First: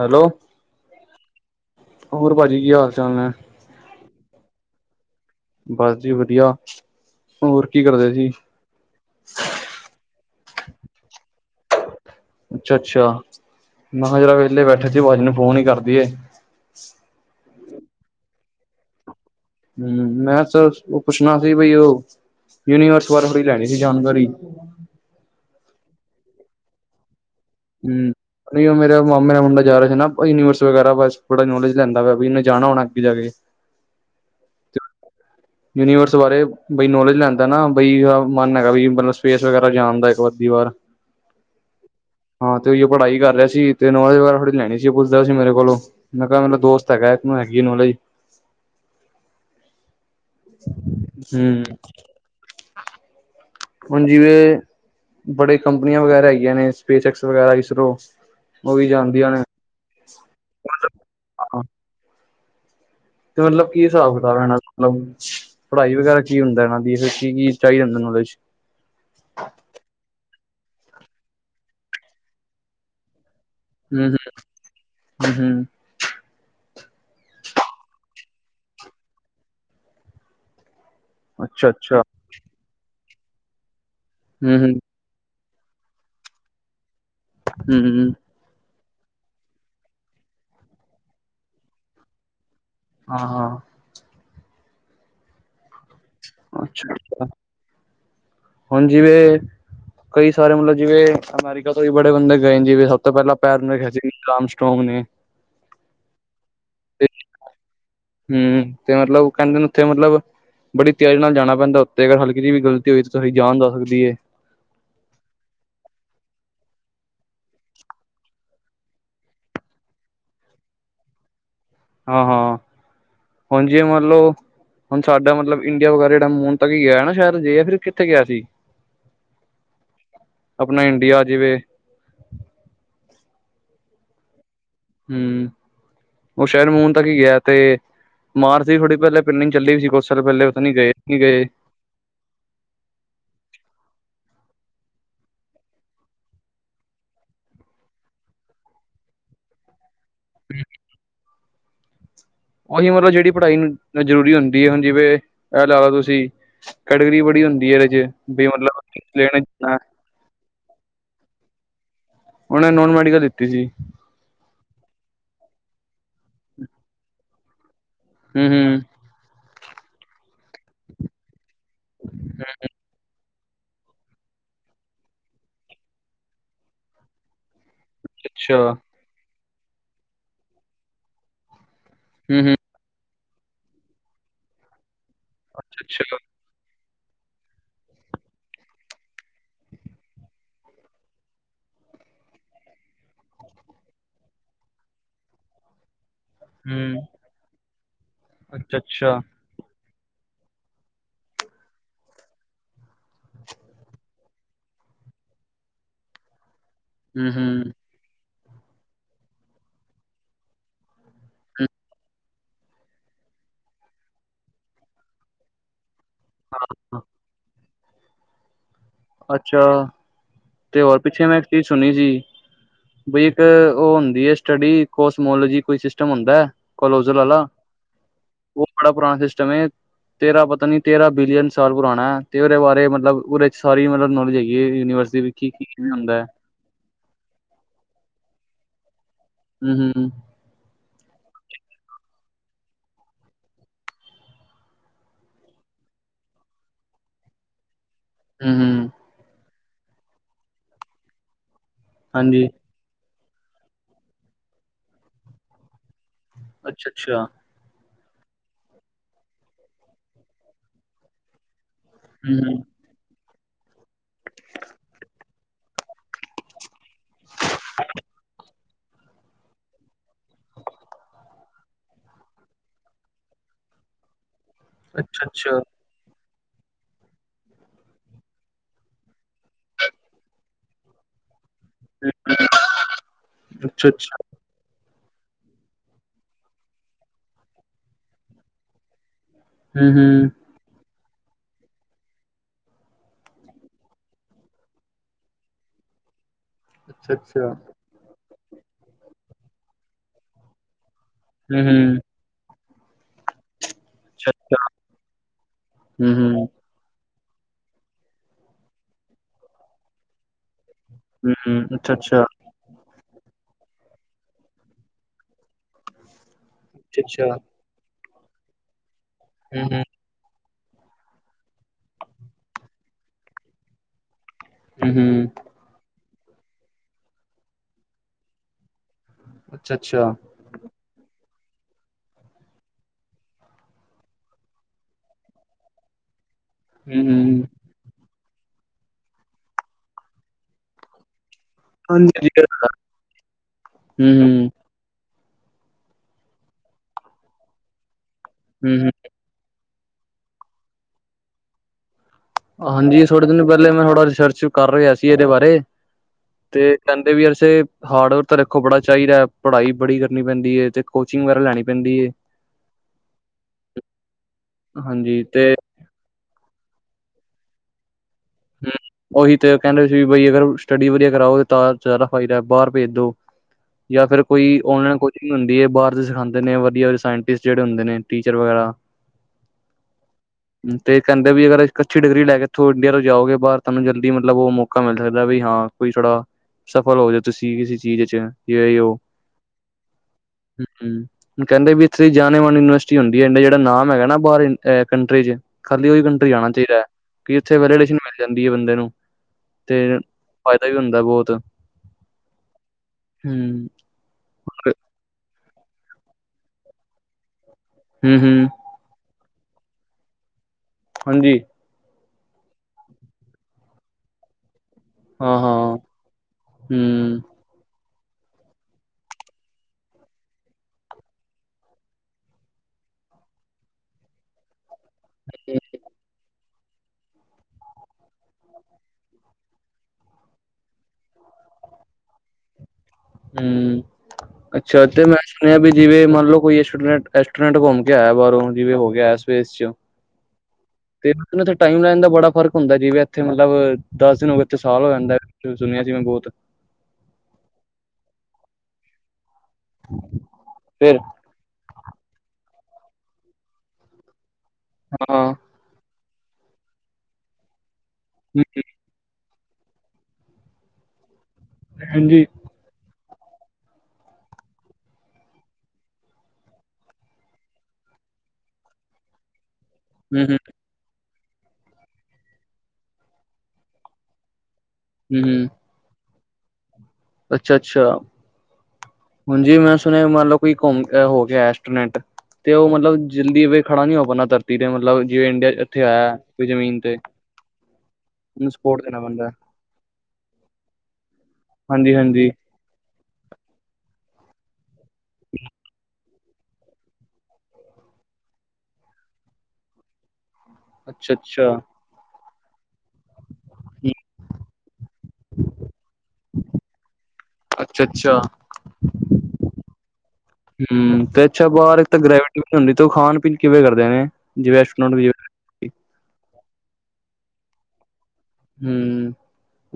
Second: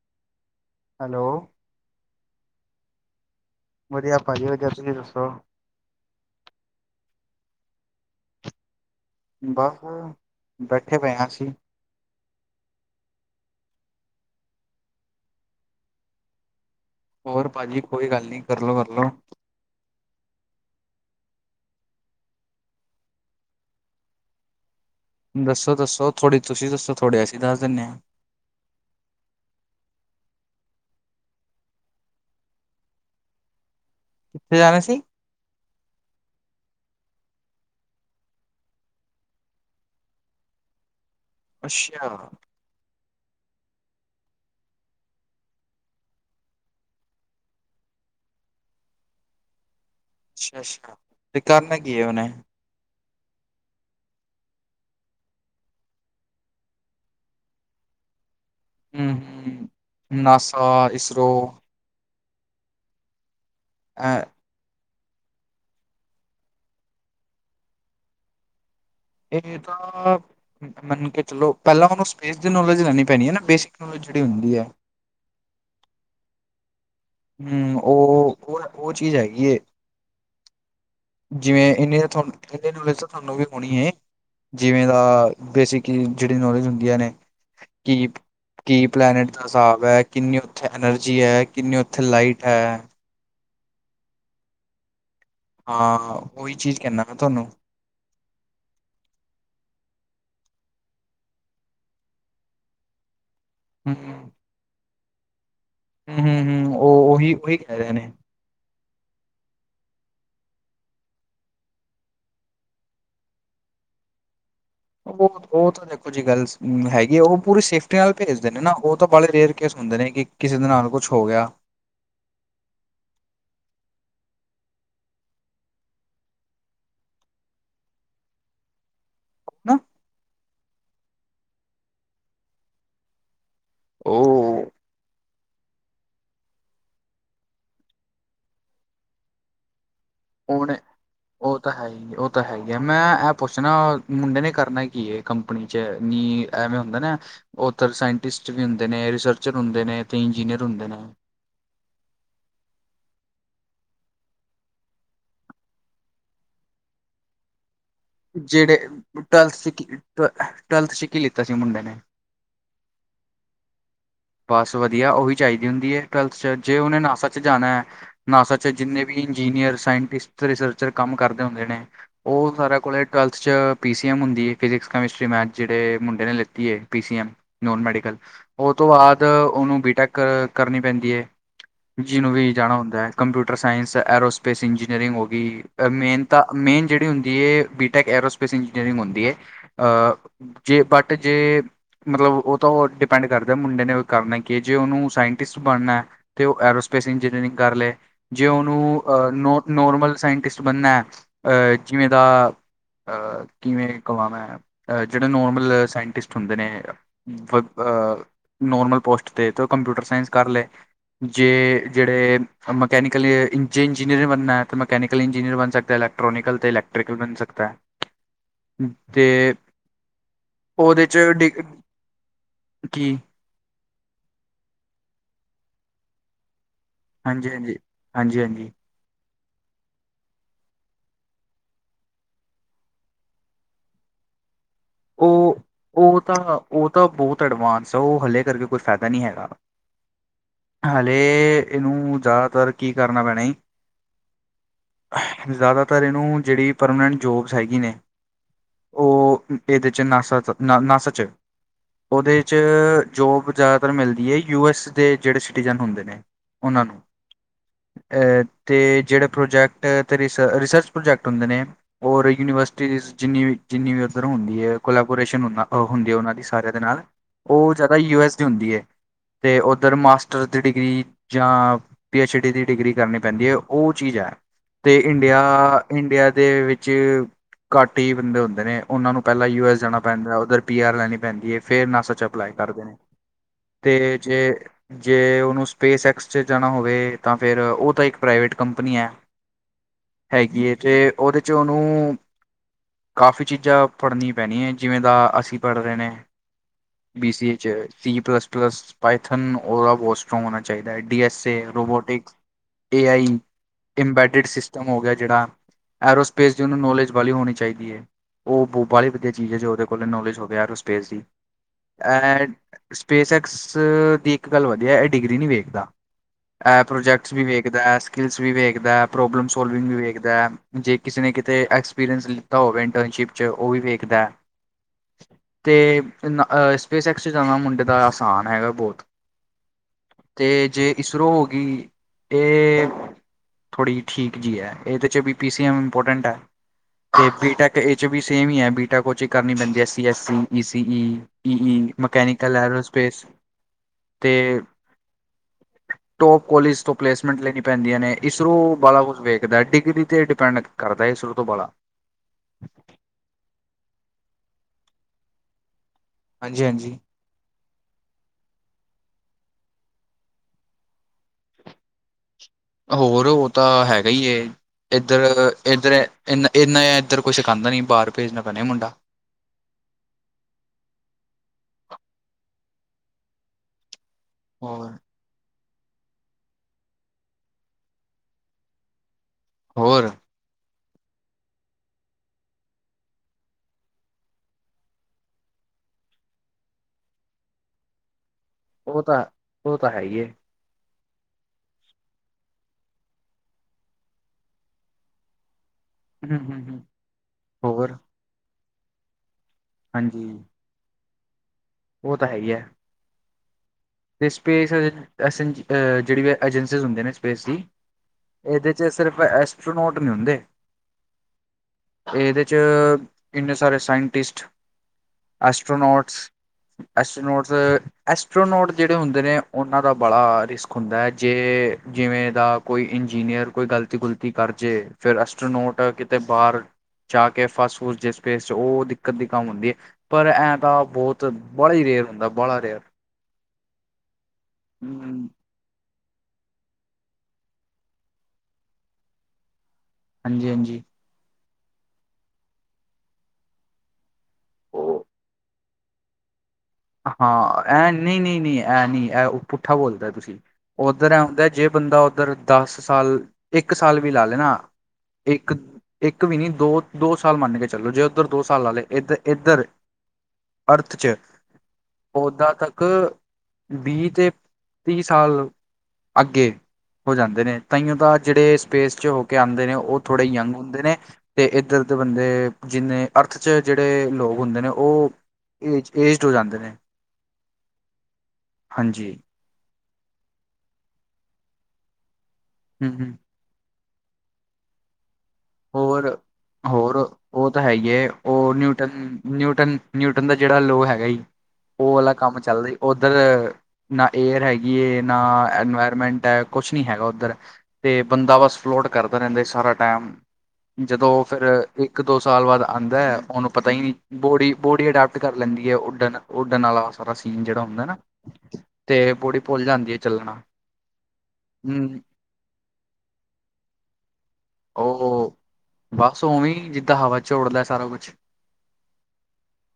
Hello. Hello, ਹੋਰ ਭਾਜੀ ਕੀ ਹਾਲ ਚਾਲ ਨੇ। ਵਧੀਆ ਭਾਜੀ ਵਧੀਆ ਤੁਸੀਂ ਦੱਸੋ। ਬਸ ਜੀ ਵਧੀਆ ਹੋਰ ਕੀ ਕਰਦੇ ਸੀ। ਵਾਹ ਬੈਠੇ ਪਏ ਅਸੀਂ। ਅੱਛਾ ਅੱਛਾ ਮਹਾ ਚੱਲ ਵਿਹਲੇ ਬੈਠੇ ਸੀ ਭਾਜੀ ਨੂੰ ਫੋਨ ਹੀ ਕਰ ਦਈਏ। ਹੋਰ ਭਾਜੀ ਕੋਈ ਗੱਲ ਨੀ ਕਰਲੋ ਕਰਲੋ। ਹੂੰ, ਮੈਂ ਤਾਂ ਉਹ ਪੁੱਛਣਾ ਸੀ ਬਈ ਉਹ ਯੂਨੀਵਰਸ ਬਾਰੇ ਥੋੜੀ ਲੈਣੀ ਸੀ ਜਾਣਕਾਰੀ। ਦੱਸੋ ਦੱਸੋ, ਥੋੜੀ ਤੁਸੀਂ ਦੱਸੋ ਤੁਹਾਡੇ ਅਸੀਂ ਦੱਸ ਦੀਨੇ ਆ। ਹਮ ਨਹੀਂ ਉਹ ਮੇਰਾ ਮਾਮੇ ਦਾ ਮੁੰਡਾ ਜਾ ਰਿਹਾ ਸੀ ਨਾ ਯੂਨੀਵਰਸ ਵਗੈਰਾ ਬਸ ਥੋੜਾ ਨੋਲੇਜ ਲੈਂਦਾ ਵਿਆ ਵੀ ਇਹਨੇ ਜਾਣਾ ਹੋਣਾ ਅੱਗੇ ਜਾ ਕੇ। ਕਿੱਥੇ ਜਾਣੇ ਸੀ? ਯੂਨੀਵਰਸ ਬਾਰੇ ਬਈ ਨੌਲੇਜ ਲੈਂਦਾ ਨਾ ਬਈ ਮਨ ਹੈਗਾ ਵੀ ਮਤਲਬ ਸਪੇਸ ਵਗੈਰਾ ਜਾਣ ਦਾ ਇੱਕ ਅੱਧੀ ਵਾਰ। [inaudible] ਅੱਸ਼ਾ, ਹਾਂ, ਤੇ ਉਹੀ ਪੜ੍ਹਾਈ ਕਰ ਰਿਹਾ ਸੀ ਤੇ ਨੋਲੇਜ ਥੋੜੀ ਲੈਣੀ ਸੀ ਉਹ ਪੁੱਛਦਾ ਸੀ ਮਰੇ ਕੋਲੋਂ। ਮੈਂ ਕਿਹਾ ਮੇਰਾ ਦੋਸਤ ਹੈਗਾ ਇੱਕ ਓਨੂੰ ਹੈਗੀ ਨੋਲੇਜ। ਅੱਛਾ ਅੱਛਾ, ਤੇ ਹਮ ਕਰਨਾ ਕੀ ਐ ਉਹਨੇ। ਹੁਣ ਜਿਵੇਂ ਬੜੇ ਕੰਪਨੀਆਂ ਵਗੈਰਾ ਹੈਗੀਆਂ ਨੇ ਸਪੇਸ ਐਕਸ ਵਗੈਰਾ ਇਸਰੋ। ਉਹ ਵੀ ਹਮ ਜਾਂਦੀਆਂ ਨੇ। ਨਾਸਾ, ਇਸਰੋ ਹਾਂ ਤੇ ਮਤਲਬ ਕੀ ਹਿਸਾਬ ਕਿਤਾਬ ਇਹ ਰਹਿਣਾ। ਮਤਲਬ ਪੜ੍ਹਾਈ ਵਗੈਰਾ ਕੀ ਹੁੰਦਾ ਇਹਨਾਂ ਦੀ ਕੀ ਕੀ ਚਾਹੀਦਾ ਹੁੰਦਾ ਨੌਲੇਜ। ਇਹ ਤਾਂ ਮੰਨ ਕੇ ਚਲੋ ਪਹਿਲਾਂ ਉਹਨੂੰ ਸਪੇਸ ਦੀ ਨੌਲੇਜ ਲੈਣੀ ਪੈਣੀ ਐ ਨਾ ਬੇਸਿਕ। ਨੌਲੇਜ ਹੂੰ, ਜਿਹੜੀ ਹੂੰ, ਹੁੰਦੀ ਹੈ ਹੂੰ, ਹੂੰ। ਹੂੰ ਉਹ, ਉਹ, ਉਹ ਚੀਜ਼ ਹੈਗੀ ਏ ਅੱਛਾ ਜਿਵੇਂ ਇਨੇ ਅੱਛਾ ਤਾਂ ਇਨੇ ਨੌਲੇਜ ਤਾਂ ਤੁਹਾਨੂੰ ਵੀ ਹੋਣੀ ਐ ਹਮ ਹਮ ਜਿਵੇਂ ਦਾ ਬੇਸਿਕ ਜਿਹੜੀ ਨੌਲੇਜ ਹੁੰਦੀਆਂ ਨੇ ਹਮ ਕਿ ਹਮ ਕੀ ਪਲੈਨਟ ਦਾ ਹਿਸਾਬ ਐ, ਕਿੰਨੀ ਉੱਥੇ ਐਨਰਜੀ ਹੈ, ਕਿੰਨੀ ਉੱਥੇ ਲਾਈਟ ਹੈ। ਹਾਂ, ਹਾਂ। ਹਾਂ। ਉਹੀ ਚੀਜ਼ ਅੱਛਾ, ਕਹਿੰਦਾ ਮੈਂ ਅੱਛਾ ਤੁਹਾਨੂੰ ਹੁਣ ਜਿਵੇ ਕਈ ਸਾਰੇ ਮਤਲਬ ਜਿਵੇਂ ਅਮੈਰੀਕਾ ਤੋਂ ਵੀ ਬੜੇ ਬੰਦੇ ਗਏ ਨੇ ਜਿਵੇਂ ਸਭ ਤਾਂ ਪਹਿਲਾਂ ਪੈਰ ਰਖਿਆ ਹਮ ਸੀ ਆਮ ਸਟਰ੍ਰੋਂਗ ਨੇ ਹੂੰ, ਹੂੰ, ਹੂੰ ਉਹ ਉਹੀ ਉਹੀ ਕਹਿ ਰਹੇ ਨੇ। ਹੂੰ ਤੇ ਮਤਲਬ ਕਹਿੰਦੇ ਨੇ ਉੱਥੇ ਮਤਲਬ ਤੇ ਓਹਦੇ ਨਾਲ ਜਾਣਾ ਪੈਂਦਾ ਉੱਤੇ ਅਗਰ ਹਲਕੀ ਜੀ ਵੀ ਗਲਤੀ ਹੋਈ ਤਾਂ ਤੁਸੀਂ ਜਾਣ ਜਾ ਸਕਦੀ ਏ। ਉਹ ਉਹ ਤਾਂ ਦੇਖੋ ਜੀ ਗੱਲ ਹੈਗੀ ਐ ਉਹ ਪੂਰੀ ਸੇਫਟੀ ਨਾਲ ਭੇਜਦੇ ਨੇ ਨਾ ਉਹ ਤਾਂ ਬੇ ਰੇਅਰ ਕੇਸ ਹੁੰਦੇ ਨੇ ਕਿ ਕਿਸੇ ਦੇ ਨਾਲ ਕੁਛ ਹੋ ਗਿਆ। ਹਾਂ ਹਾਂ, ਹੁਣ ਜੇ ਮੰਨ ਲਓ। ਹੁਣ ਸਾਡਾ ਮਤਲਬ ਇੰਡੀਆ ਵਗੈਰਾ ਜਿਹੜਾ ਮੂਨ ਤੱਕ ਹੀ ਗਿਆ ਨਾ ਸ਼ਾਇਦ ਜੇ ਫਿਰ ਕਿੱਥੇ ਗਿਆ ਸੀ। ਹੈਂ [unintelligible] [unintelligible] ਆਪਣਾ ਇੰਡੀਆ ਜਿਵੇਂ ਉਹ। ਹੂੰ ਉਹ ਸ਼ਹਿਰ ਮੂਨ ਤੱਕ ਹੀ ਗਿਆ ਤੇ ਮਾਰਚ ਦੀ ਥੋੜੀ ਪਹਿਲੇ ਪਿੰਨਿੰਗ ਚੱਲੀ ਵੀ ਸੀ ਕੁਛ ਚਲੋ ਪਹਿਲੇ ਓਦੇ ਨੀ ਉਹਨੇ ਗਏ, ਨੀ ਗਏ। ਉਹ ਤੇ ਹੈ ਹੀ ਉਹ ਤਾਂ ਹੈ ਹੀ ਹੈ, ਮੈਂ ਇਹ ਪੁੱਛਣਾ ਮੁੰਡੇ ਨੇ ਕਰਨਾ ਕੀ ਇਹ ਕੰਪਨੀ ਚ ਨੀ ਐਵੇਂ ਹੁੰਦਾ ਨਾ ਉਧਰ ਸਾਇੰਟਿਸਟ ਵੀ ਹੁੰਦੇ ਨੇ, ਰਿਸਰਚਰ ਹੁੰਦੇ ਨੇ, ਤੇ ਇੰਜੀਨੀਅਰ ਹੁੰਦੇ ਨੇ। ਉਹੀ ਮਤਲਬ ਜਿਹੜੀ ਪੜ੍ਹਾਈ ਨੂੰ ਜ਼ਰੂਰੀ ਹੁੰਦੀ ਹੈ ਹੁਣ ਜਿਵੇਂ ਇਹ ਲਾ ਲਓ ਤੁਸੀਂ ਕੜਕਰੀ ਬੜੀ ਹੁੰਦੀ ਹੈ ਇਹਦੇ ਚ ਵੀ ਜਿਹੜੇ ਟਵੈਲਥਸ ਮਤਲਬ ਕੀ ਟਵੈਲਥਸ ਕੀ ਲਿੱਤਾ ਸੀ ਮੁੰਡੇ ਨੇ? ਉਹਨੇ ਨੋਨ ਮੈਡੀਕਲ ਲਿਤੀ ਸੀ। ਬਸ ਵਧੀਆ ਉਹੀ ਚਾਹੀਦੀ ਹੁੰਦੀ ਹੈ ਟਵੈਲਥ ਚ ਜੇ ਉਹਨੇ ਨਾਸਾ ਚ ਜਾਣਾ ਹੈ ਨਾਸਾ ਚ ਹੂੰ-ਹੂੰ ਜਿੰਨੇ ਇੰਜੀਨੀਅਰ, ਸਾਇੰਟਿਸਟ, ਰਿਸਰਚਰ ਕੰਮ ਕਰਦੇ ਹੁੰਦੇ ਨੇ ਉਹ ਸਾਰਿਆ ਕੋਲ ਟਵੈਲਥ ਚ ' ਪੀ ਸੀਐਮ ਹੁੰਦੀ ਹੈ, ਫਿਜਿਕਸ ਕੈਮਿਸਟਰੀ ਮੈਥ ਜਿਹੜੇ ਮੁੰਡੇ ਨੇ ਲਿੱਤੀ ਹੈ ਪੀ ਸੀਐੱਮ ਨੋਨ ਮੈਡੀਕਲ ਅੱਛਾ ਉਹ ਤੋਂ ਬਾਅਦ ਉਹਨੂੰ ਬੀਟੈਕ ਕਰਨੀ ਪੈਂਦੀ ਹੈ ਜਿਹਨੂੰ ਵੀ ਹੂੰ-ਹੂੰ ਜਾਣਾ ਹੁੰਦਾ। ਕੰਪਿਊਟਰ ਸਾਇੰਸ, ਐਰੋਸਪੇਸ ਇੰਜੀਨੀਅਰਿੰਗ ਹੋ ਗਈ ਅੱਛਾ-ਅੱਛਾ ਮੇਨ ਤਾਂ ਮੇਨ ਜਿਹੜੀ ਹੁੰਦੀ ਏ ਬੀਟੈਕ ਐਏਰੋਸਪੇਸ ਇੰਜੀਨਅਰਿੰਗ ਹੁੰਦੀ ਏ ਅ ਜੇ ਬਟ ਜੇ ਮਤਲਬ ਉਹ ਤਾਂ ਉਹ ਡਿਪੈਂਡ ਕਰਦਾ। ਮੁੰਡੇ ਨੇ ਕਰਨਾ ਕਿ ਏ ਜੇ ਉਹਨੂੰ ਸਾਇੰਟਿਸਟ ਬਣਨਾ ਤੇ ਉਹ ਹੂੰ ਐਰੋਸਪੇਸ ਇੰਜੀਨੀਅਰਿੰਗ ਕਰ ਲਏ। ਜੇ ਉਹਨੂੰ ਅੱਛਾ-ਅੱਛਾ ਅਹ ਨੋ ਨੋਰਮਲ ਸਾਇੰਟਿਸਟ ਬਣਨਾ ਅਹ ਜਿਵੇਂ ਦਾ ਕਿਵੇਂ ਕਵਾ ਮੈਂ ਜਿਹੜੇ ਨੋਰਮਲ ਸਾਇੰਟਿਸਟ ਹੁੰਦੇ ਨੇ ਹੂੰ-ਹੂੰ ਅਹ ਨੋਰਮਲ ਪੋਸਟ ਤੇ ਤੇ ਕੰਪਿਊਟਰ ਸਾਇੰਸ ਕਰ ਲਏ। ਜੇ ਜਿਹੜੇ ਮਕੈਨੀਕਲ ਇੰ ਇੰਜੀਨੀਅਰ ਬਣਨਾ ਹੈ ਤਾਂ ਮਕੈਨੀਕਲ ਇੰਜੀਨੀਅਰ ਬਣ ਸਕਦਾ ਅਲੱਗ ਟੈਕਟ੍ਰੋਨੀਕਲ ਅੱਛਾ ਅਤੇ ਅੱਛਾ ਹਮ ਹਮ ਇਲੈਕਟ੍ਰੀਕਲ ਬਣ ਸਕਦਾ ਹੈ ਅਤੇ ਅੱਛਾ ਤੇ ਹੋਰ ਪਿੱਛੇ ਮੈਂ ਇੱਕ ਚੀਜ਼ ਸੁਣੀ ਸੀ, ਕੀ ਬਈ ਇੱਕ ਇੱਕ ਉਹ ਹੁੰਦੀ ਹੈ ਸਟੱਡੀ ਕੋਸਮੋਲੋਜੀ ਕੋਈ ਸਿਸਟਮ ਹੁੰਦਾ। ਕੋਲੋਜਲ ਵਾਲਾ, ਹਾਂਜੀ ਹਾਂਜੀ ਹਾਂਜੀ ਉਹ ਹਾਂਜੀ ਬੜਾ ਪੁਰਾਣਾ ਸਿਸਟਮ ਏ ਤੇਰਾ ਪਤਾ ਨੀ ਤੇਰਾਂ ਬਿਲੀਅਨ ਸਾਲ ਪੁਰਾਣਾ ਹੈ ਤੇ ਉਹਦੇ ਬਾਰੇ ਮਤਲਬ ਉਹਦੇ ਸਾਰੀ ਮਤਲਬ ਨੌਲੇਜ ਹੈਗੀ ਏ, ਯੂਨੀਵਰਸ ਦੀ ਵੀ ਕੀ ਉਹ, ਕੀ ਕਿਵੇਂ ਉਹ ਹੁੰਦਾ ਹੈ ਤਾਂ, ਉਹ ਤਾਂ ਬਹੁਤ ਐਡਵਾਂਸ ਆ ਉਹ ਹਲੇੇ ਕਰਕੇ ਕੋਈ ਫਾਇਦਾ ਨਹੀਂ ਹੈਗਾ। ਹੂੰ, ਹੂੰ ਹਾਲੇ ਇਹਨੂੰ ਜ਼ਿਆਦਾਤਰ ਕੀ ਕਰਨਾ ਪੈਣਾ ਜੀ ਜ਼ਿਆਦਾਤਰ ਇਹਨੂੰ ਜਿਹੜੀ ਪਰਮਾਨੈਂਟ ਜੋਬਸ ਹੈਗੀ ਨੇ ਹਮ ਹਮ ਉਹ ਇਹਦੇ 'ਚ ਨ ਨਸਚ ਉਹਦੇ ਹਾਂਜੀ 'ਚ ਜੋਬ ਜ਼ਿਆਦਾਤਰ ਮਿਲਦੀ ਹੈ ਯੂ ਐੱਸ ਦੇ ਜਿਹੜੇ ਸਿਟੀਜ਼ਨ ਹੁੰਦੇ ਨੇ ਉਹਨਾਂ ਅੱਛਾ ਨੂੰ ਅੱਛਾ ਅਤੇ ਜੇਹੜੇ ਪ੍ਰਾੋਜੈਕਟ, ਤੇ ਰਿਸਰਚ ਪ੍ਰਾਜੈਕਟ ਹੁੰਦੇ ਨੇ। ਹੋਰ ਹੂੰ ਹੂੰ ਯੂਨੀਵਰਸਿਟੀਜ਼ ਜਿੰਨੀ ਵੀ, ਜਿਨੀ ਵੀ ਉੱਧਰ ਹੁੰਦੀ ਹੈ, ਕੋਲਬੋਰੇਸ਼ਨ ਹੁੰ ਹੁੰਦੀ ਐ ਉਹਨਾਂ ਦੀ ਸਾਰਿਆਂ ਦੇ ਨਾਲ ਉਹ ਜਾਦਾ ਯੂ ਐਸ ਦੀ ਹੁੰਦੀ ਹੈ, ਤੇ ਉਧਰ ਮਾਸਟਰ ਦੀ ਡਿਗਰੀ, ਜਾਂ ਪੀ ਐਚ ਡੀ ਦੀ ਡਿਗਰੀ ਕਰਨੀ ਪੈਂਦੀ ਹੈ ਉਹ ਚੀਜ਼ ਹੈ ਤੇ ਅੱਛਾ ਇੰਡੀਆ, ਅੱਛਾ ਇੰਡੀਆ ਦੇ ਵਿੱਚ ਘੱਟ ਹੀ ਬੰਦੇ ਹੁੰਦੇ ਨੇ ਉਹਨਾਂ ਨੂੰ ਪਹਿਲਾਂ ਯੂ ਐਸ ਜਾਣਾ ਪੈਂਦਾ ਉੱਧਰ ਪੀ ਆਰ ਲੈਣੀ ਪੈਂਦੀ ਹੈ ਫੇਰ ਨਾਸਾ ਚ ਅਪਲਾਈ ਕਰਦੇ ਨੇ, ਅੱਛਾ ਤੇ ਅੱਛਾ ਜੇ ਜੇ ਉਹਨੂੰ ਸਪੇਸ ਐਕਸ 'ਚ ਜਾਣਾ ਹੋਵੇ ਤਾਂ ਫਿਰ ਉਹ ਤਾਂ ਇੱਕ ਪ੍ਰਾਈਵੇਟ ਕੰਪਨੀ ਹੈ। ਹੂੰ, ਹੂੰ ਹੈਗੀ ਹੈ ਤੇ ਉਹਦੇ ਚ ਉਹਨੂੰ ਕਾਫੀ ਚੀਜ਼ਾਂ ਪੜ੍ਹਨੀਆਂ ਪੈਣੀ ਏ ਜਿਵੇਂ ਦਾ ਅਸੀਂ ਪੜ੍ਹ ਰਹੇ ਨੇ ਅੱਛਾ ਬੀ ਅੱਛਾ ਸੀ ਏ ਚ ਸੀ ਪਲਸ, ਪਲਸ ਪਾੲਥਨ ਔਰਾ ਹੋਣਾ ਚਾਹੀਦਾ ਹੈ, ਡੀ ਐੱਸ ਏ ਹੂੰ ਹੂੰ ਰੋਬੋਟਿਕ ਏ ਆਈ ਅੱਛਾ ਇੰਬੈਡਿਡ ਅੱਛਾ ਸਿਸਟਮ ਹੋ ਗਿਆ ਜਿਹੜਾ, ਹੂੰ ਹੂੰ ਐਰੋਸਪੇਸ ਦੀ ਉਹਨੂੰ ਨੌਲੇਜ ਵਾਲੀ ਹੋਣੀ ਚਾਹੀਦੀ ਹੈ। ਉਹ ਬ ਬਾਲੀ ਵਧੀਆ ਚੀਜ਼ ਹੈ, ਜੋ ਉਹਦੇ ਕੋਲ ਨੌਲੇਜ ਹੋ ਗਯਾ, ਐਰੋ ਸਪੇਸ ਦੀ, ਹੂੰ ਹੂੰ ਅੱਛਾ ਅੱਛਾ ਐਂਡ ਸਪੇਸ ਐਕਸ ਦੀ ਇੱਕ ਗੱਲ ਵਧੀਆ ਐ, ਇਹ ਡਿਗਰੀ ਨਹੀਂ ਵੇਖਦਾ, ਇਹ ਅੱਛਾ ਪ੍ਰੋਜੈਕਟਸ ਅੱਛਾ ਵੀ ਵੇਖ ਵੇਖਦਾ ਐ, ਸ੍ਕਿਲਸ ਵੀ ਵੇਖਦਾ, ਪ੍ਰੋਬਲਮ ਹੂੰ ਸੋਲਵਿੰਗ ਵੀ ਵੇਖਦਾ ਜੇ ਕਿਸੇ ਨੇ ਕਿਤੇ ਐਕਸਪੀਰੀਅੰਸ ਲਿੱਤਾ ਹੋਵੇ ਇੰਟਰਸ਼ਿਪ ਚ, ਉਹ ਵੀ ਵੇਖਦਾ ਹੈ। ਹੂ ਹੂ ਤੇ ਸਪੇਸ ਐਕਸ 'ਚ ਜਾਣਾ ਮੁੰਡੇ ਦਾ, ਆਸਾਨ ਹੈਗਾ ਬਹੁਤ। ਅੱਛਾ ਅੱਛਾ ਤੇ ਜੇ ਇਸਰੋ ਹੋ ਗਈ, ਇਹ ਥੋੜ੍ਹੀ ਠੀਕ ਜੀ ਹੈ, ਏਦੇ ਚ ਵੀ, ਪੀ ਸੀ ਐੱਮ ਇੰਪੋਰਟੈਂਟ ਹੈ। ਹੂੰ ਤੇ ਹੂੰ ਬੀ ਟੈਕ ਇਹ ਵੀ ਸੇਮ ਹੀ ਹੈ, ਬੀ ਟੈਕ ਔਦੇ ਹੀ ਕਰਨੀ ਪੈਂਦੀ ਹੈ, ਸੀ ਐੱਸ ਈ, ਈ ਸੀ ਈ। ਈ ਹੀ, ਹਾਂਜੀ ਮਕੈਨੀਕਲ ਐਰੋਸਪੇਸ, ਹੂੰ-ਹੂੰ, ਤੇ ਟੋਪ ਕੋਲੇਜ ਤੋਂ ਪਲੇਸਮੈਂਟ ਲੈਣੀ ਪੈਂਦੀਆਂ ਨੇ, ਇਸਰੋ ਹੂੰ-ਹੂੰ, ਬਾਲਾਕੋਟ ਵੇ ਬੀ ਟੈਕ ਡਿਗਰੀ ਤੇ ਡਿਪੈਂਡ ਕਰਦਾ, ਇਸਰੋ ਤੋਂ ਬ ਹਾਂਜੀ ਥੋੜੇ ਦਿਨ ਪਹਿਲੇ, ਮੈਂ ਥੋੜ੍ਹਾ ਰਿਸਰਚ ਕਰ ਰਿਹਾ ਸੀ ਇਹਦੇ ਬਾਰੇ। ਹਾਂਜੀ ਤੇ ਹਾਂਜੀ ਕਹਿੰਦੇ ਵੀ ਅਸੀ ਹਾਰਡ ਵੱਰਕ ਤਾਂ ਵੇਖੋ ਬੜਾ ਚਾਹੀਦਾ ਹੈ, ਪੜ੍ਹਾਈ ਬੜੀ ਕਰਨੀ ਪੈਂਦੀ ਹੈ, ਤੇ ਕੋਚਿੰਗ ਵਗੈਰਾ ਲੈਣੀ ਪੈਂਦੀ ਹੈ। ਹੋਰ ਉਹ ਤਾਂ ਹੈਗਾ ਹੀ ਐ, ਇੱਧਰ ਹਾਂਜੀ ਤੇ ਇੱਧਰ ਇੰਨਾ ਇੰਨੇ ਇਧਰ ਕੋਈ ਸਿੱਖਾਂਦਾ ਨਹੀਂ, ਬਾਹਹ ਭੇਜਣਾ ਪੈਣਾ ਨਹੀਂ ਹੂੰ ਮੁੰਡਾ ਉਹੀ ਤੇ ਕਹਿੰਦੇ ਸੀ ਵੀ ਬਈ ਅਗਰ ਸਟੱਡੀ ਵਧੀਆਾਓ ਤਾਂ ਜ਼ਿਆਦਾ ਫਾਇਦਾ, ਬਾਹਰ ਭੇਜ ਦੋ। ਜਾਂ ਫਿਰ ਕੋਈ ਹੋਰ ਔਨਲਾਈਨ ਕੋਚੀ ਹੁੰਦੀ ਹੈ, ਬਾਹਰ ਦੇ ਸਿਖਾਂਦੇ ਨੇ ਵਧੀਆ ਜੇਹ ਸਾਇੰਟਿਸਟ ਜਿਹੜੇ ਹੁੰਦੇ ਨੇ, ਟੀਚਰ ਵਗੈਰਾ ਹੋਰ ਤੇ ਕਹਿੰਦੇ, ਵੀ ਅਗਰ ਅੱਛੀ ਡਿਗਰੀ ਲੈ ਕੇ, ਏਥੋਂ ਇੰਡੀਆ ਜਾਓਗੇ ਬਾਹਰ ਤੁਹਾਨੂੰ ਜਲਦੀ ਮਤਲਬ ਉਹ ਮੌਕਾ ਮਿਲ ਸਕਦਾ, ਵੀ ਹਾਂ ਕੋਈ ਥੋੜਾ ਸਫਲ ਹੋ ਜਾ ਤੁਸੀਂ, ਕਿਸੇ ਚੀਜ਼ ਚ ਜੇ ਉਹ ਔਹ ਤਾਂ, ਔਹ ਤਾਂ ਹੈ ਹੀ ਹੈ। [inaudible] ਕਹਿੰਦੇ ਵੀ ਇੱਥੇ ਜਾਣੇਮਾਨੀ ਯੂਨੀਵਰਸਿਟੀ ਹੁੰਦੀ ਹੈ ਇੰਡੀਆ ਜਿਹੜਾ ਨਾਮ ਹੈਗਾ ਨਾ, ਬਾਹਰ ਕੰਟਰੀ ਚ ਖਾਲੀ ਉਹੀ ਕੰਟਰੀ ਹੂੰ ਜਾਣਾ ਹੂੰ ਚਾਹੀਦਾ ਹੂੰ ਹੈ, ਕਿ ਇੱਥੇ ਹੋਰ ਵੈਲੀਡੇਸ਼ਨ ਮਿਲ ਜਾਂਦੀ ਹੈ ਬੰਦੇ ਨੂੰ, ਤੇ ਹਾਂਜੀ ਏ ਵੀ ਹੁੰਦਾ ਬਹੁਤ ਉਹ ਤਾਂ ਹੈ ਹੀ ਹੈ ਹੂੰ। ਸਪੇਸ ਜਿਹੜੀ ਅਜੰਸੀ ਹੁੰਦੀ ਨੇ ਸਪੇਸ ਦੀ, ਹੂੰ ਹੂੰ ਇਹਦੇ ਜੇ ਸਿਰਫ ਐਸਟੋਨੋਟ ਨਹੀਂ ਹੁੰਦੇ। ਹਾਂਜੀ। ਇਹਦੇ ਚ ਇੰਨੇ ਸਾਰੇ ਸਾਇੰਟਿਸਟ ਹਾਂ ਹਾਂ ਐਸਟ੍ਰੋਨੋਟਸ, ਹੂੰ ਐਸਟ੍ਰੋਨੋਟਸ, ਐਸਟ੍ਰੋਨੋਟ। ਜਿਹੜੇ ਹੁੰਦੇ ਨੇ ਉਹਨਾਂ ਦਾ ਬੜਾ ਰਿਸਕ ਹੁੰਦਾ ਹੈ। ਜੇ ਜਿਵੇਂ ਦਾ ਕੋਈ ਇੰਜੀਨੀਅਰ ਕੋਈ ਗ਼ਲਤੀ ਗੁਲਤੀ ਕਰ ਜੇ ਫਿਰ ਐਸਟਰਨੋਟ ਕਿਤੇ ਬਾਹਰ ਜਾ ਕੇ ਫਸ ਫੁਸ ਜਾਏ ਸਪੇਸ ਚ, ਔ ਦਿੱਕਤ ਦੀ ਕੰਮ ਹੁੰਦੀ ਹੈ। ਪਰ ਐਂ ਤਾਂ, ਬਹੁਤ ਬੜਾ ਹੀ ਰੇਅਰ ਹੁੰਦਾ ਬੜਾ ਰੇਅਰ। ਹੂੰ ਅੱਛਾ ਤੇ ਹਮ, ਮੈਂ ਐ ਵੀ ਜਿਵੇਂ ਮੰਨ ਲਓ ਕੋਈ ਐਸਟਰੋ ਐਸਟਰੋਂਨੌਟ ਘੁੰਮ ਕੇ ਆਇਆ ਬਾਹਰੋਂ, ਜਿਵੇਂ ਹੋ ਕੇ ਆਯਾ ਹੈ, ਸਪੇਸ ਚ ਹਾਂਜੀ ਹਾਂਜੀ ਤੇ ਇਥੇ ਟਾਈਮ ਲੈਣ ਦਾ ਬੜਾ ਫ਼ਰਕ ਹੁੰਦਾ, ਜਿਵੇ ਇੱਥੇ ਮਤਲਬ ਦਸ ਦਿਨ ਹੋ ਗਏ, ਉਥੇ ਸਾਲ ਹੋ ਉਹ ਜਾਂਦਾ। ਜੋ ਸੁਣਿਆ ਸੀ, ਮੈਂ ਬਹੁਤ ਹਾਂ ਐਂ ਨਹੀਂ ਨਹੀਂ ਨਹੀਂ ਐਂ ਨਹੀਂ, ਐ ਪੁੱਠਾ ਬੋਲ ਤੈ ਤੁਸੀਂ, ਫਿਰ ਉੱਧਰ ਐ ਹੋਂਦਾ ਐ, ਜੇ ਬੰਦਾ ਉੱਧਰ ਦਸ ਸਾਲ, ਇੱਕ ਸਾਲ ਵੀ ਲਾ ਲੈ ਨਾ, ਹਾਂ ਇੱਕ ਇੱਕ ਵੀ ਨੀ, ਦੋ ਦੋ ਸਾਲ ਮੰਨ ਕੇ ਚਲੋ, ਜੇ ਉੱਧਰ ਦੋ ਸਾਲ ਵਾਲੇ ਇਧਰ। ਇੱਧਰ ਅਰਥ ਚ ਹਾਂਜੀ ਉਦਾਂ ਤੱਕ ਵੀਹ ਤੇ ਤੀਹ ਸਾਲ ਅੱਗੇ ਹੋ ਜਾਂਦੇ ਨੇ ਤਾਇਓ ਤਾਂ ਜਿਹੜੇ ਸਪੇਸ ਚ ਹੋ ਕੇ ਆਂਉਦੇ ਨੇ ਉਹ ਥੋੜੇ ਹੂੰ ਹੂੰ ਯੰਗ ਹੁੰਦੇ ਨੇ, ਤੇ ਇੱਧਰ ਦੇ ਬੰਦੇ ਜਿੰਨੇ ਅਰਥ ਚ ਜਿਹੜੇ ਲੋਕ ਹੁੰਦੇ ਨੇ। ਉਹ ਹੂੰ, ਹੂੰ। ਏਜ ਏਜਡ ਹੋ ਜਾਂਦੇ ਨੇ। ਅੱਛਾ, ਅੱਛਾ। ਹਾਂਜੀ। ਹਾਂਜੀ ਮੈਂ ਸੁਣਿਆ ਮੰਨਲਓ ਕੋਈ ਘੁੰਮ ਹੋ ਗਿਆ ਐਸਟੋਰੈਂਟ ਤੇ ਉਹ ਹੂੰ ਮਤਲਬ ਹੂੰ ਜਲਦੀ- ਖੜਾ ਨੀ ਹੋ ਪਾਂਦਾ ਧਰਤੀ ਤੇ ਮਤਲਬ ਜਿਵੇਂ ਇੰਡੀਆ ਇੱਥੇ ਹੋਰ ਆਇਆ ਕੋਈ ਜ਼ਮੀਨ ਤੇ। ਹੋਰ ਉਹ ਤਾਂ ਹੈ ਈ ਏ। ਉਹਨੂੰ ਉਹ ਸਪੋਰਟ ਦੇਣਾ ਨਿਊਟਨ, ਪੈਂਦਾ ਨਿਊਟਨ, ਨਿਊਟਨ ਦਾ ਜਿਹੜਾ ਲੋ ਹੈਗਾ। ਉਹ ਵਾਲਾ ਹਾਂਜੀ-ਹਾਂਜੀ, ਕੰਮ ਚੱਲਦਾ, ਉੱਧਰ ਨਾ ਏਅਰ ਹੈਗੀ ਨਾ ਇਨਵਾਇਰਮੈਂਟ ਐ। ਕੁਛ ਨਹੀਂ ਹੈਗਾ ਉੱਧਰ ਤੇ ਬੰਦਾ ਬਸ ਫਲੋਟ ਕਰਦਾ ਰਹਿੰਦਾ ਸਾਰਾ ਟੈਮ। ਜਦੋਂ ਉਹ ਫਿਰ ਅੱਛਾ-ਅੱਛਾ, ਇੱਕ ਦੋ ਸਾਲ ਬਾਅਦ ਆਉਂਦਾ ਉਹਨੂੰ ਪਤਾ ਈ ਨਹੀਂ। ਬੋਡੀ -ਬੋਡੀ ਅਡੈਪਟ ਕਰ ਲੈਂਦੀ ਹੈ ਉੱਡਣ- ਉੱਡਣ ਆਲਾ ਸਾਰਾ ਸੀਨ ਜਿਹੜਾ ਅੱਛਾ-ਅੱਛਾ, ਹੂੰ ਹੁੰਦਾ ਅੱਛਾ ਨਾ ਅੱਛਾ ਤੇ ਬੋੜੀ ਭੁੱਲ ਜਾਂਦੀ ਹੈ ਚੱਲਣਾ। ਹੂੰ। ਤੇ ਅੱਛਾ ਬਾਹਰ ਇੱਕ ਹਮ ਤਾਂ ਗ੍ਰੈਵਿਟੀ ਵੀ ਨ ਹੁੰਦੀ ਤੇ ਉਹ ਖਾਣ ਪੀਣ ਕਿਵੇਂ ਕਰਦੇ ਨੇ ਜਿਵੇਂ ਐਸਟੋੈਂਨ ਉਹ ਬਸ ਉਵੇਂ ਜਿੱਦਾਂ ਹਵਾ ਚ ਉੜਦਾ ਸਾਰਾ ਕੁਛ। ਹੂੰ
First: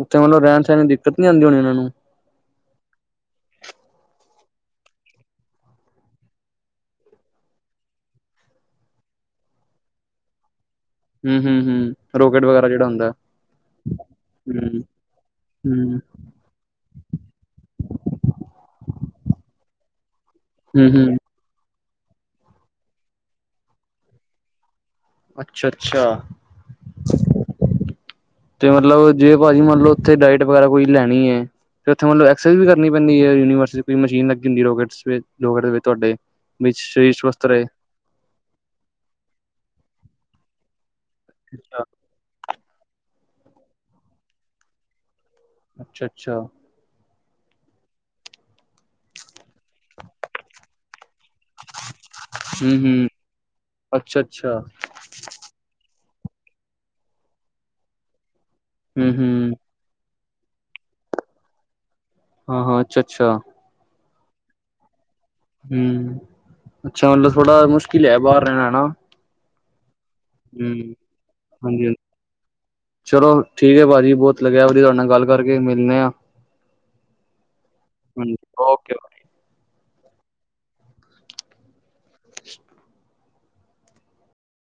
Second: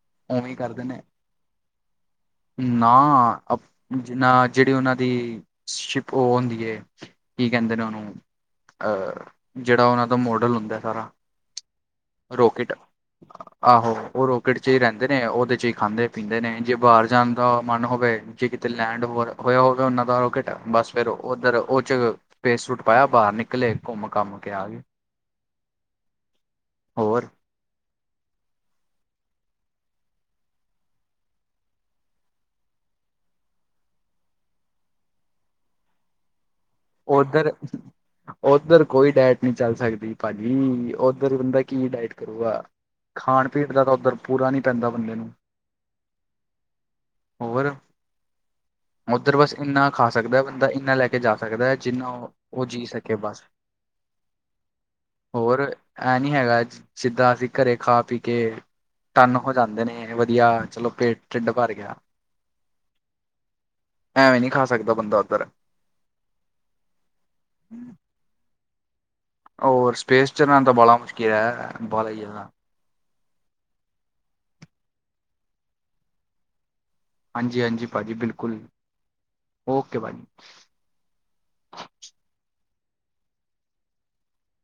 ਉੱਥੇ ਮਤਲਬ ਉਵੇਂ ਰਹਿਣ ਸਹਿਣ ਕਰਦੇ ਦੀ ਨੇ ਦਿੱਕਤ ਨੀ ਆਉਂਦੀ ਹੋਣੀ ਓਹਨਾਂ ਨੂੰ। ਨਾ ਜਿਹੜੀ ਉਹਨਾਂ ਦੀ ਸ਼ਿਪ ਉਹ ਹੁੰਦੀ ਏ। ਕੀ ਕਹਿੰਦੇ ਨੇ ਉਹਨੂੰ, ਅਹ ਜਿਹੜਾ ਉਹਨਾਂ ਦਾ ਮੋਡਲ ਹੁੰਦਾ ਸਾਰਾ। ਹੂੰ-ਹੂੰ-ਹੂੰ ਰੋਕੇਟ ਵਗੈਰਾ ਰੋਕਟ, ਜਿਹੜਾ ਹੁੰਦਾ ਆਹੋ ਉਹ ਰੋਕਟ ਚ ਹੀ ਰਹਿੰਦੇ ਨੇ ਉਹਦੇ ਚ ਹੀ ਹੂੰ-ਹੂੰ, ਖਾਂਦੇ। ਪੀਂਦੇ ਨੇ ਜੇ ਬਾਹਰ ਜਾਣ ਦਾ ਮਨ ਹੋਵੇ ਜੇ ਕਿਤੇ ਲੈਂਡ ਹੋ ਹੋਇਆ ਹੋਵੇ ਉਹਨਾਂ ਦਾ ਰੋਕੇਟ ਬਸ ਫੇਰ ਹੂੰ-ਹੂੰ, ਓਧਰ ਉਹ ਚ ਸਪੇਸ ਸੂਟ ਪਾਇਆ ਬਾਹਰ ਨਿਕਲੇ ਘੁੰਮ ਘਮ ਕੇ ਆ ਗਏ। ਅੱਛਾ, ਅੱਛਾ। ਹੋਰ? ਤੇ ਮਤਲਬ ਜੇ ਭਾਜੀ ਮਤਲਬ ਉੱਥੇ ਡਾਇਟ ਵਗੈਰਾ ਕੋਈ ਲੈਣੀ ਏ। ਫਿਰ ਉੱਥੇ ਮਤਲਬ ਐਕਸਰੇ ਵੀ ਕਰਨੀ ਪੈਂਦੀ ਹੈ ਯੂਨੀਵਰਸ ਕੋਈ ਮਸ਼ੀਨ ਲੱਗੀ ਹੁੰਦੀ ਰੋਕਟ ਵਿੱਚ ਰੋਕਟ ਵਿੱਚ ਤੁਹਾਡੇ। ਵਿੱਚ ਸਰੀਰ ਸਵਸਥ ਉਧਰ, ਰਹੇ ਓਧਰ ਕੋਈ ਡੈਟ ਨਹੀਂ ਚੱਲ ਸਕਦੀ ਭਾਜੀ ਉਧ ਉੱਧਰ ਬੰਦਾ ਕੀ ਡਾਇਟ ਕਰੂਗਾ। ਖਾਣ ਪੀਣ ਦਾ ਤਾਂ ਉੱਧਰ ਪੂਰਾ ਨਹੀਂ ਪੈਂਦਾ ਬੰਦੇ ਨੂੰ। ਅੱਛਾ, ਅੱਛਾ। ਹੋਰ ਉੱਧਰ ਬਸ ਇੰਨਾ ਖਾ ਸਕਦਾ ਬੰਦਾ ਇੰਨਾ ਲੈ ਕੇ ਜਾ ਸਕਦਾ ਹੈ ਜਿੰਨਾ ਉਹ ਹਮ ਜੀਅ ਹਮ ਸਕੇ ਬਸ ਅੱਛਾ ਅੱਛਾ ਹੋਰ ਐ ਨੀ ਹੈਗਾ ਜਿੱਦਾਂ ਅਸੀਂ ਘਰੇ ਖਾ ਪੀ ਕੇ ਹਮ ਟਨ ਹੋ ਹਮ ਜਾਂਦੇ ਨੇ ਵਧੀਆ ਚਲੋ ਪੇਟ ਢਿੱਡ ਭਰ ਗਿਆ। ਹਾਂ, ਅੱਛਾ ਅੱਛਾ ਐਵੇਂ ਨਹੀਂ ਖਾ ਸਕਦਾ ਬੰਦਾ ਉੱਧਰ ਹੂੰ, ਚਲ ਥੋੜਾ ਮੁਸ਼ਕਿਲ ਏ ਬਾਹਰ ਰਹਿਣਾ ਹਨਾ। ਹੋਰ ਸਪੇਸ ਚੱਲਣਾ ਤਾਂ ਹਮ ਬੜਾ ਮੁਸ਼ਕਿਲ ਹੈ ਹਾਂਜੀ ਹਾਂਜੀ [unintelligible] ਹੀ। ਚਲੋ ਠੀਕ ਏ ਭਾਜੀ ਬਹੁਤ ਲੱਗਿਆ ਵਧੀਆ ਤੁਹਾਡੇ ਨਾਲ ਗੱਲ ਕਰਕੇ ਮਿਲਦੇ ਹਾਂ। ਹਾਂਜੀ ਹਾਂਜੀ, ਭਾਜੀ ਬਿਲਕੁਲ, ਓਕੇ ਓਕੇ ਭਾਜੀ।